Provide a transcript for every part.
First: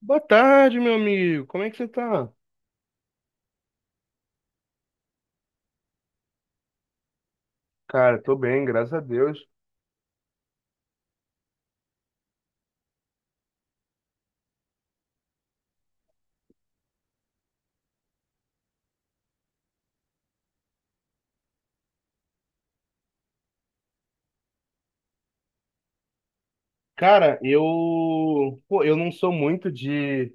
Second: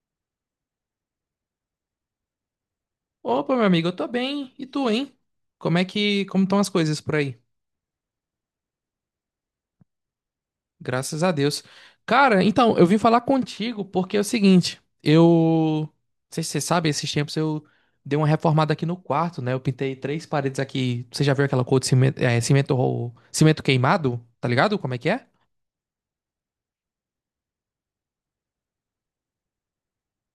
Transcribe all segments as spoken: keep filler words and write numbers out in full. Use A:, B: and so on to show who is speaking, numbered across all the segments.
A: Boa tarde, meu amigo. Como é que você tá?
B: Opa, meu amigo, eu tô bem. E tu, hein? Como é que, como estão as coisas por aí?
A: Cara, tô bem, graças a Deus.
B: Graças a Deus. Cara, então, eu vim falar contigo porque é o seguinte, eu, não sei se você sabe, esses tempos eu dei uma reformada aqui no quarto, né? Eu pintei três paredes aqui. Você já viu aquela cor de cimento, é, cimento, ro- cimento queimado? Tá ligado? Como é que é?
A: Cara, eu, pô, eu não sou muito de,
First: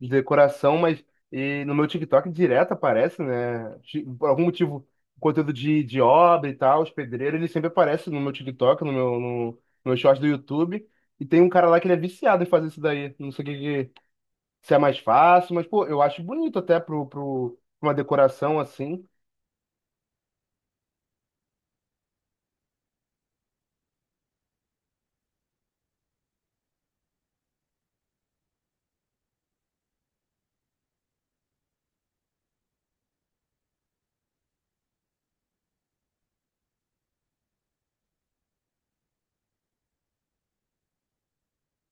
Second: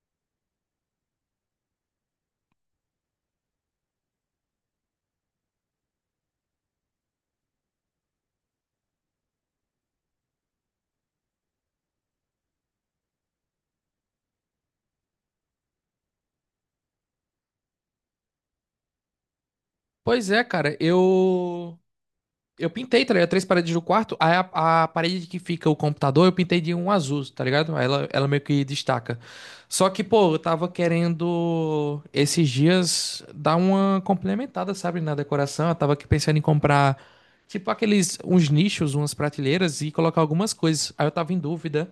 A: de decoração, mas e no meu TikTok direto aparece, né? Ti- Por algum motivo, conteúdo de, de obra e tal, os pedreiros, ele sempre aparece no meu TikTok, no meu, no, no meu short do YouTube. E tem um cara lá que ele é viciado em fazer isso daí. Não sei o que, que- se é mais fácil, mas, pô, eu acho bonito até pro, pro, pra uma decoração assim.
B: Pois é, cara, eu Eu pintei, tá ligado? Três paredes do quarto. Aí a, a parede que fica o computador, eu pintei de um azul, tá ligado? Aí Ela, ela meio que destaca. Só que, pô, eu tava querendo esses dias dar uma complementada, sabe, na decoração. Eu tava aqui pensando em comprar, tipo, aqueles, uns nichos, umas prateleiras e colocar algumas coisas. Aí eu tava em dúvida.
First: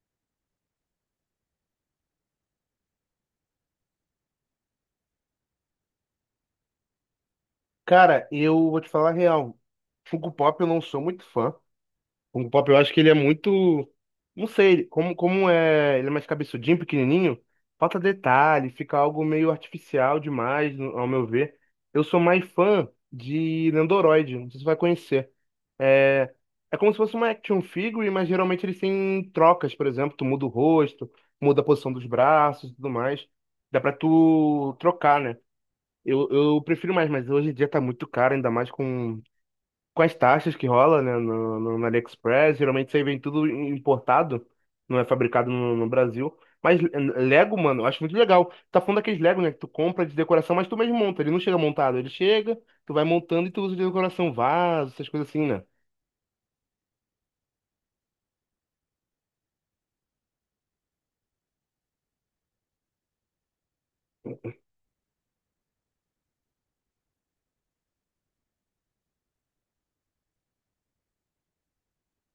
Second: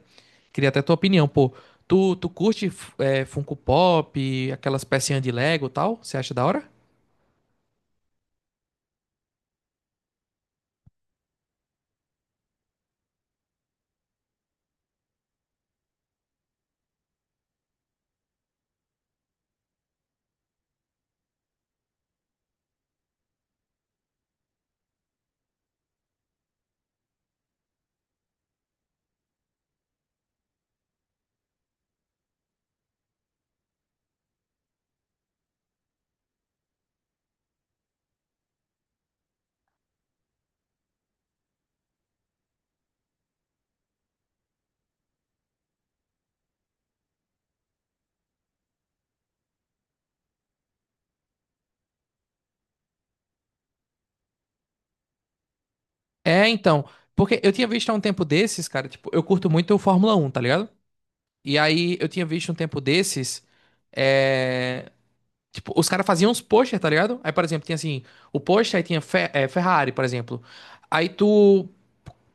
B: Queria até tua opinião, pô. Tu, tu curte, f- é, Funko Pop, aquelas pecinhas de Lego e tal? Você acha da hora?
A: Cara, eu vou te falar a real. Funko Pop eu não sou muito fã. Funko Pop eu acho que ele é muito. Não sei, ele- como, como é. Ele é mais cabeçudinho, pequenininho. Falta detalhe, fica algo meio artificial demais, no- ao meu ver. Eu sou mais fã de Nendoroid, não sei se você vai conhecer. É, é como se fosse uma action figure, mas geralmente eles têm trocas, por exemplo, tu muda o rosto, muda a posição dos braços e tudo mais. Dá pra tu trocar, né? Eu, eu prefiro mais, mas hoje em dia tá muito caro, ainda mais com, com as taxas que rola, né, no, no, no AliExpress. Geralmente isso aí vem tudo importado, não é fabricado no, no Brasil. Mas eh, Lego, mano, eu acho muito legal. Tá falando daqueles Lego, né, que tu compra de decoração, mas tu mesmo monta. Ele não chega montado, ele chega, tu vai montando e tu usa de decoração, vaso, essas coisas assim, né?
B: É, então. Porque eu tinha visto há um tempo desses, cara, tipo, eu curto muito o Fórmula Um, tá ligado? E aí eu tinha visto um tempo desses, é... tipo, os caras faziam uns posters, tá ligado? Aí, por exemplo, tinha assim, o pôster, aí tinha Fe- é, Ferrari, por exemplo. Aí tu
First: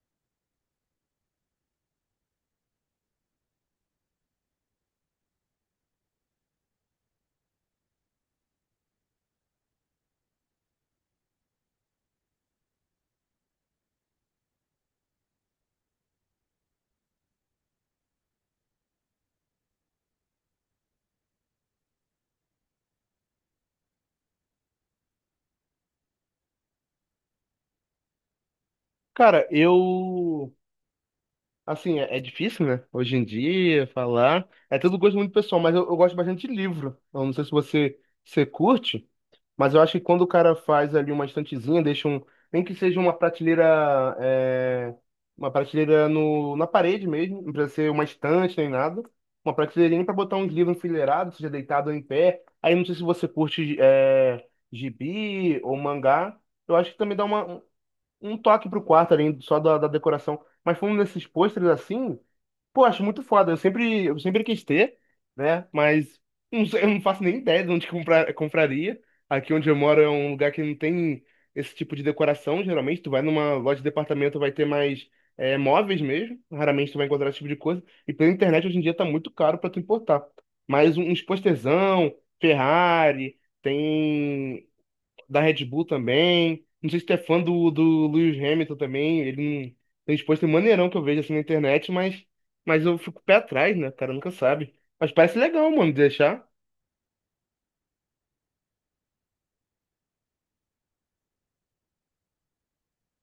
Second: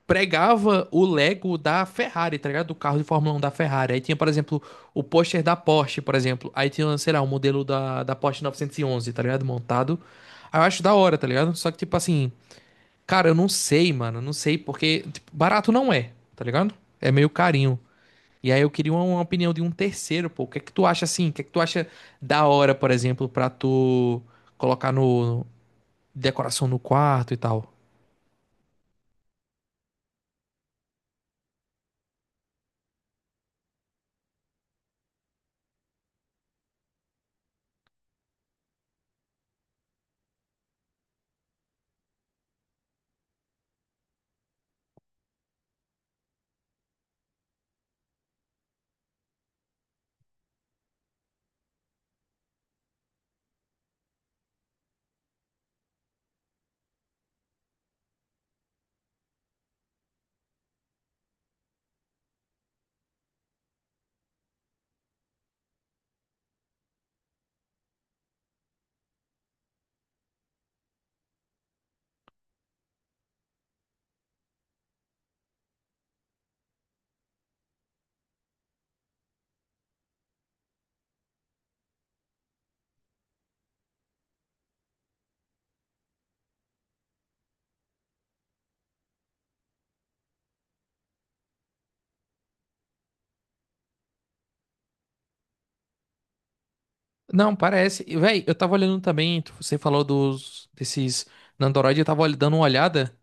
B: pregava o Lego da Ferrari, tá ligado? Do carro de Fórmula Um da Ferrari. Aí tinha, por exemplo, o pôster da Porsche, por exemplo. Aí tinha, sei lá, o modelo da, da Porsche novecentos e onze, tá ligado? Montado. Aí eu acho da hora, tá ligado? Só que, tipo assim. Cara, eu não sei, mano. Eu não sei, porque tipo, barato não é, tá ligado? É meio carinho. E aí eu queria uma, uma opinião de um terceiro, pô. O que é que tu acha assim? O que é que tu acha da hora, por exemplo, pra tu colocar no decoração no quarto e tal?
A: Cara, eu. Assim, é, é difícil, né? Hoje em dia, falar. É tudo gosto muito pessoal, mas eu, eu gosto bastante de livro. Eu não sei se você, você curte. Mas eu acho que quando o cara faz ali uma estantezinha, deixa um. Nem que seja uma prateleira. é, uma prateleira no, na parede mesmo, não precisa ser uma estante nem nada. Uma prateleirinha para botar uns livros enfileirados, seja deitado ou em pé. Aí não sei se você curte é, gibi ou mangá. Eu acho que também dá uma, um um toque pro quarto ali, só da, da decoração. Mas falando desses pôsteres assim. Pô, acho muito foda. Eu sempre, eu sempre quis ter, né? Mas não sei, eu não faço nem ideia de onde comprar, compraria. Aqui onde eu moro é um lugar que não tem esse tipo de decoração. Geralmente, tu vai numa loja de departamento, vai ter mais é, móveis mesmo. Raramente tu vai encontrar esse tipo de coisa. E pela internet, hoje em dia, tá muito caro pra tu importar. Mas um, uns postezão, Ferrari, tem da Red Bull também. Não sei se tu é fã do, do Lewis Hamilton também. Ele não tem exposto maneirão que eu vejo assim na internet, mas, mas eu fico pé atrás, né? O cara nunca sabe. Mas parece legal, mano, de deixar.
B: Não, parece. E, véi, eu tava olhando também, tu- você falou dos desses Nandoroid, eu tava ol- dando uma olhada.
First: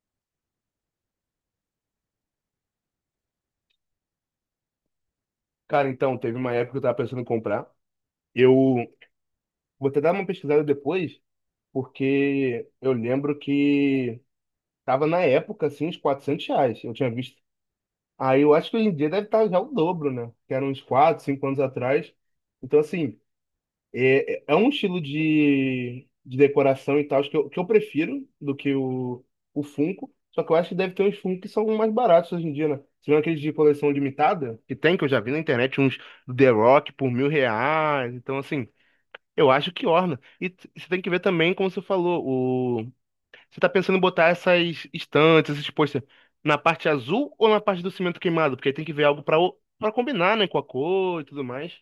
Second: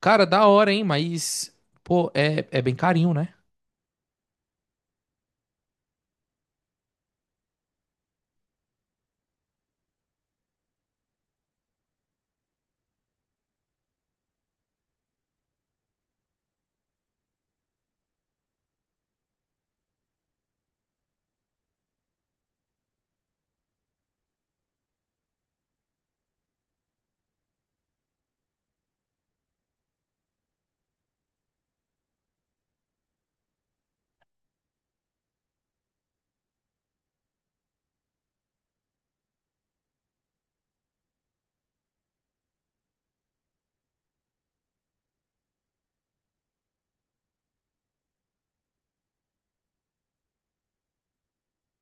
B: Cara, da hora, hein? Mas, pô, é, é bem carinho, né?
A: Cara, então, teve uma época que eu tava pensando em comprar. Eu vou até dar uma pesquisada depois, porque eu lembro que tava na época, assim, uns quatrocentos reais. Eu tinha visto. Aí eu acho que hoje em dia deve estar já o dobro, né? Que era uns quatro, cinco anos atrás. Então, assim, é, é um estilo de, de decoração e tal que eu, que eu prefiro do que o, o Funko. Só que eu acho que deve ter uns Funko que são mais baratos hoje em dia, né? Se não aqueles de coleção limitada, que tem, que eu já vi na internet, uns do The Rock por mil reais. Então, assim, eu acho que orna. E t- você tem que ver também, como você falou, o... Você tá pensando em botar essas estantes, esses posters, na parte azul ou na parte do cimento queimado? Porque aí tem que ver algo pra, o- pra combinar, né, com a cor e tudo mais.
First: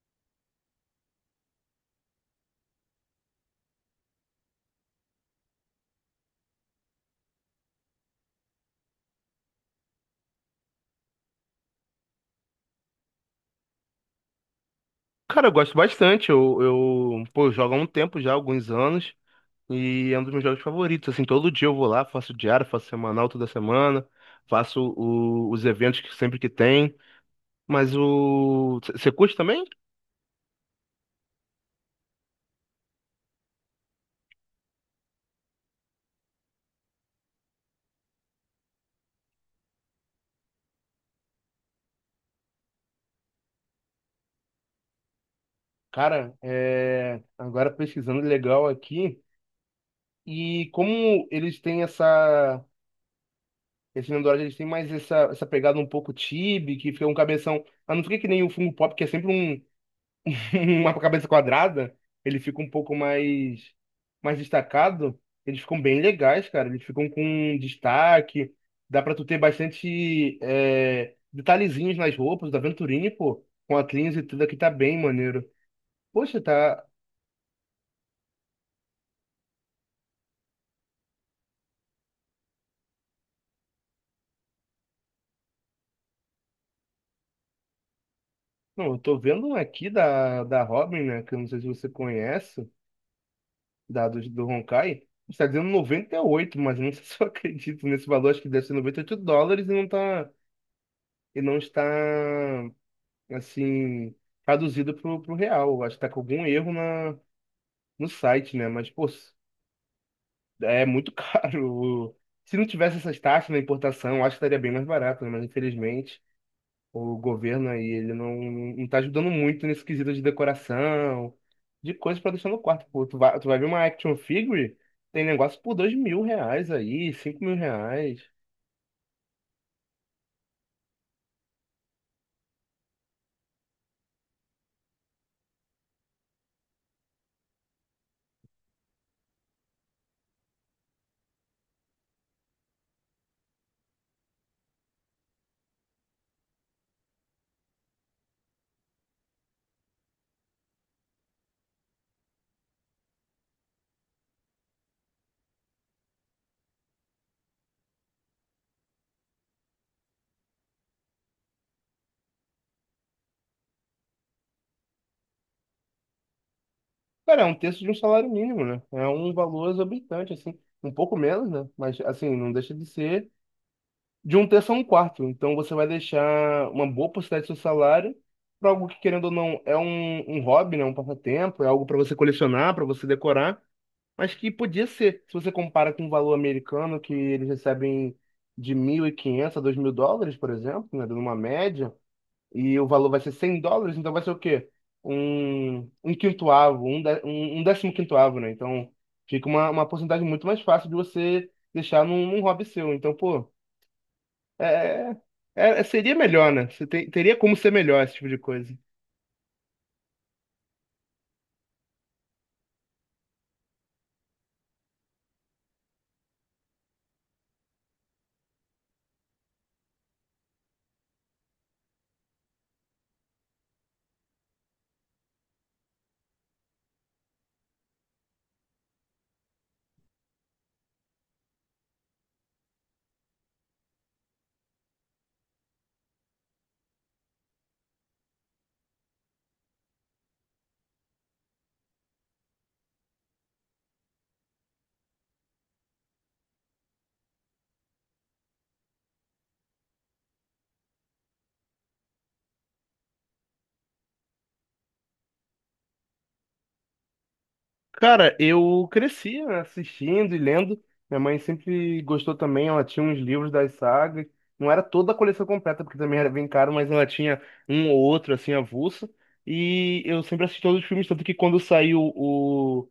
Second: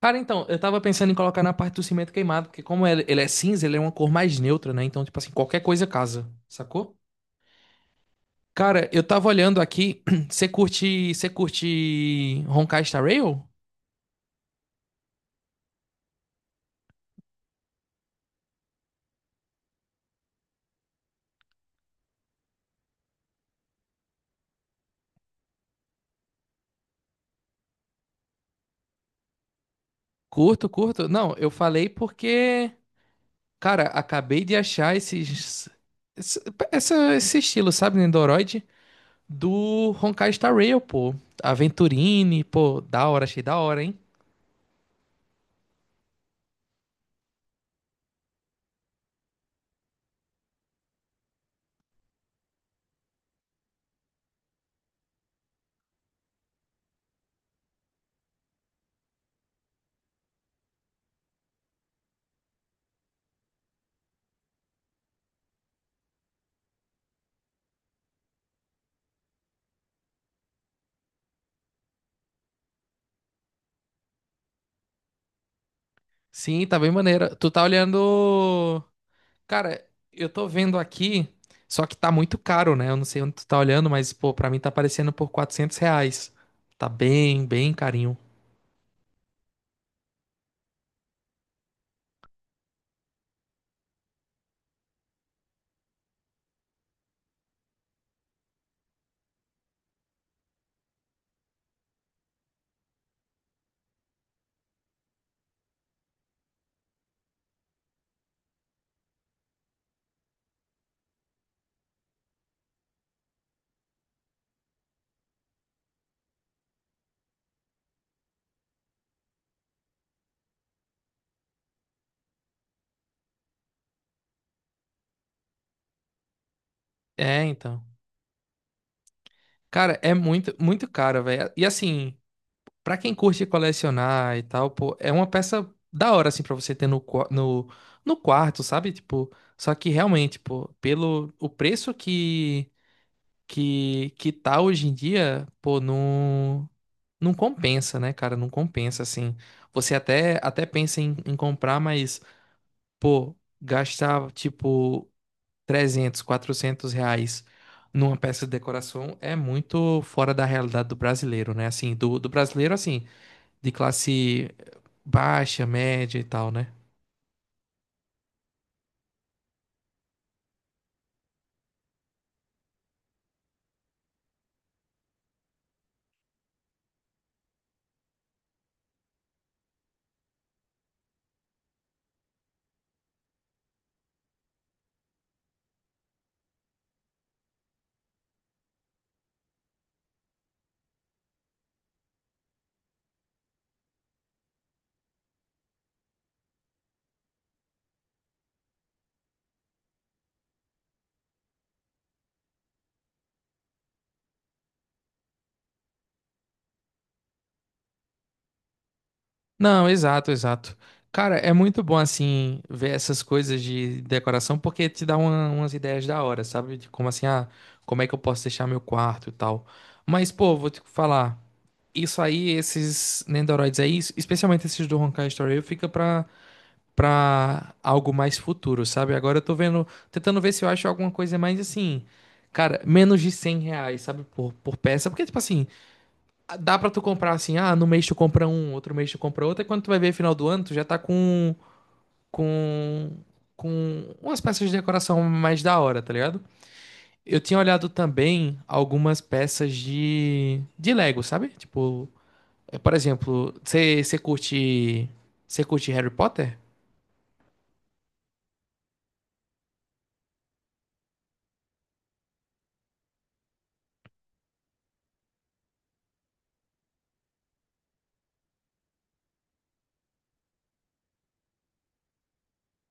B: Cara, então, eu tava pensando em colocar na parte do cimento queimado, porque como ele, ele é cinza, ele é uma cor mais neutra, né? Então, tipo assim, qualquer coisa casa, sacou? Cara, eu tava olhando aqui, você curte, você curte Honkai Star Rail?
A: Cara, eu gosto bastante. Eu, eu, pô, eu jogo há um tempo já, alguns anos, e é um dos meus jogos favoritos. Assim, todo dia eu vou lá, faço diário, faço semanal toda semana, faço o- os eventos que sempre que tem. Mas o. Você curte também?
B: Curto, curto. Não, eu falei porque, cara, acabei de achar esses, esse, essa- esse estilo, sabe, Nendoroid? Do Honkai Star Rail, pô. Aventurine, pô, da hora, achei da hora, hein?
A: Cara, é... agora pesquisando legal aqui. E como eles têm essa. Esse Nino Dourado, eles têm mais essa, essa pegada um pouco chibi, que fica um cabeção. Ah, não fica que nem o Funko Pop, que é sempre um, uma cabeça quadrada. Ele fica um pouco mais, mais destacado. Eles ficam bem legais, cara. Eles ficam com destaque. Dá pra tu ter bastante é, detalhezinhos nas roupas da Venturini, pô. Com a Cleans e tudo aqui tá bem maneiro. Poxa,
B: Sim, tá
A: tá.
B: bem maneira. Tu tá olhando. Cara, eu tô vendo aqui, só que tá muito caro, né? Eu não sei onde tu tá olhando, mas, pô, pra mim tá aparecendo por quatrocentos reais. Tá bem, bem carinho.
A: Não, eu tô vendo um aqui da, da Robin, né? Que eu não sei se você conhece. Dados do Honkai, está dizendo noventa e oito, mas não sei se eu acredito nesse valor, acho que deve ser noventa e oito dólares e não tá, e não está, assim, traduzido pro, pro real. Acho que tá com algum erro na, no site, né? Mas, pô, é muito caro. Se não tivesse essas taxas na importação, acho que estaria bem mais barato, né? Mas infelizmente. O governo aí, ele não, não tá ajudando muito nesse quesito de decoração, de coisas pra deixar no quarto. Pô, tu vai, tu vai ver uma action figure, tem negócio por dois mil reais aí, cinco
B: É,
A: mil
B: então.
A: reais.
B: Cara, é muito, muito caro, velho. E assim, pra quem curte colecionar e tal, pô, é uma peça da hora, assim, pra você ter no, qua- no, no quarto, sabe? Tipo, só que realmente, pô, pelo o preço que, que, que tá hoje em dia, pô, não, não compensa, né, cara? Não compensa, assim. Você até, até pensa em, em comprar, mas, pô, gastar, tipo, trezentos, quatrocentos reais numa peça de decoração é muito fora da realidade do brasileiro, né? Assim, do, do brasileiro, assim de classe baixa, média e tal, né?
A: Cara, é um terço de um salário mínimo, né? É um valor exorbitante, assim. Um pouco menos, né? Mas, assim, não deixa de ser de um terço a um quarto. Então, você vai deixar uma boa porcentagem do seu salário para algo que, querendo ou não, é um, um hobby, né? Um passatempo, é algo para você colecionar, para você decorar. Mas que podia ser, se você compara com o valor americano, que eles recebem de mil e quinhentos a dois mil dólares, por exemplo, né, numa média, e o valor vai ser cem dólares, então vai ser o quê? Um, um quintoavo, um, dé- um, um, décimo quintoavo, né? Então fica uma, uma porcentagem muito mais fácil de você deixar num, num hobby seu. Então, pô, é, é- é- seria melhor, né? Você tem- teria como ser melhor esse tipo de coisa.
B: Não, exato, exato. Cara, é muito bom assim ver essas coisas de decoração porque te dá uma- umas ideias da hora, sabe? De como assim, ah, como é que eu posso deixar meu quarto e tal. Mas, pô, vou te falar, isso aí, esses Nendoroids aí, es- especialmente esses do Honkai Story Rail, fica pra, pra algo mais futuro, sabe? Agora eu tô vendo, tentando ver se eu acho alguma coisa mais assim, cara, menos de cem reais, sabe? Por, por peça, porque, tipo assim, dá pra tu comprar assim, ah, no mês tu compra um, outro mês tu compra outro, e quando tu vai ver final do ano, tu já tá com, com, com umas peças de decoração mais da hora, tá ligado? Eu tinha olhado também algumas peças de, de Lego, sabe? Tipo, é, por exemplo, você curte, você curte Harry Potter?
A: Cara, eu cresci assistindo e lendo. Minha mãe sempre gostou também, ela tinha uns livros das sagas. Não era toda a coleção completa, porque também era bem caro, mas ela tinha um ou outro, assim, avulso. E eu sempre assisti todos os filmes, tanto que quando saiu o...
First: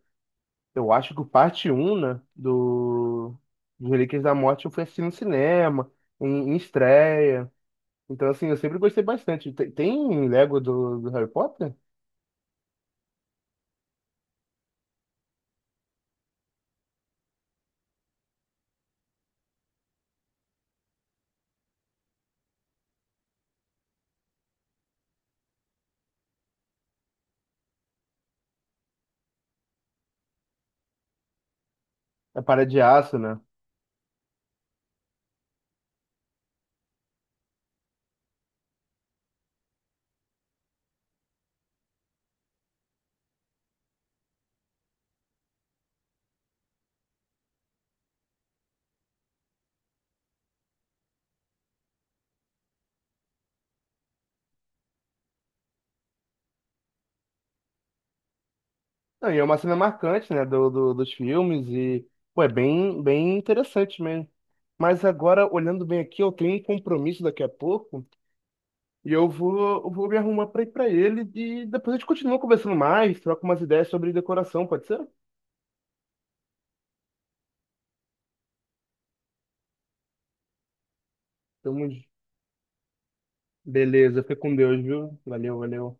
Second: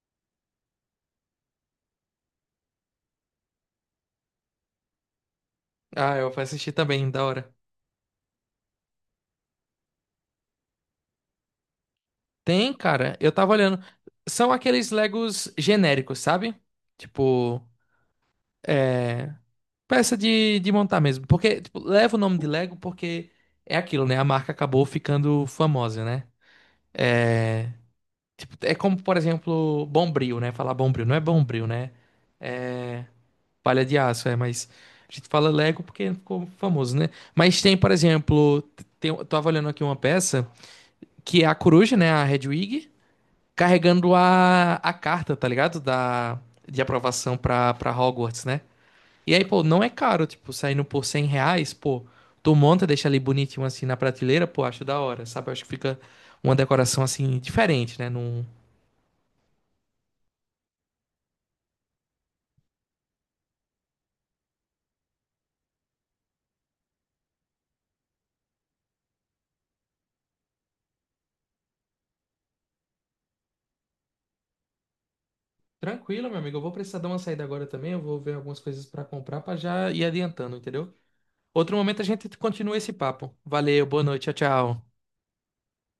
A: Eu acho que o parte um, né, do... dos Relíquias da Morte, eu fui assistir no cinema,
B: Ah, eu fui
A: em, em
B: assistir também, da
A: estreia.
B: hora.
A: Então, assim, eu sempre gostei bastante. Tem, tem Lego do, do Harry Potter?
B: Tem, cara, eu tava olhando. São aqueles Legos genéricos, sabe? Tipo, é. Peça de, de montar mesmo. Porque, tipo, leva o nome de Lego porque é aquilo, né? A marca acabou ficando famosa, né? Tipo, é como, por exemplo, Bombril, né? Falar Bombril. Não é Bombril, né?
A: É Para de
B: É
A: Aço, né?
B: palha de aço, é. Mas a gente fala Lego porque ficou famoso, né? Mas tem, por exemplo, tem, eu tava olhando aqui uma peça que é a coruja, né? A Hedwig, carregando a, a carta, tá ligado? Da, de aprovação pra, pra Hogwarts, né? E aí, pô, não é caro, tipo, saindo por cem reais, pô, tu monta, deixa ali bonitinho assim na prateleira, pô, acho da hora, sabe? Eu acho que fica uma decoração assim diferente, né? Num...
A: Não, e é uma cena marcante, né, do, do- dos filmes e, pô, é bem, bem interessante mesmo. Mas agora, olhando bem aqui, eu tenho um compromisso daqui a pouco e eu vou, eu vou me arrumar pra ir pra ele e depois a gente continua conversando mais, troca umas ideias sobre decoração, pode ser?
B: Tranquilo, meu amigo, eu vou precisar dar uma saída agora também, eu vou ver algumas coisas pra comprar pra já ir adiantando, entendeu? Outro
A: Então,
B: momento a gente continua esse papo. Valeu, boa
A: beleza,
B: noite, tchau,
A: fica com Deus,
B: tchau.
A: viu? Valeu, valeu.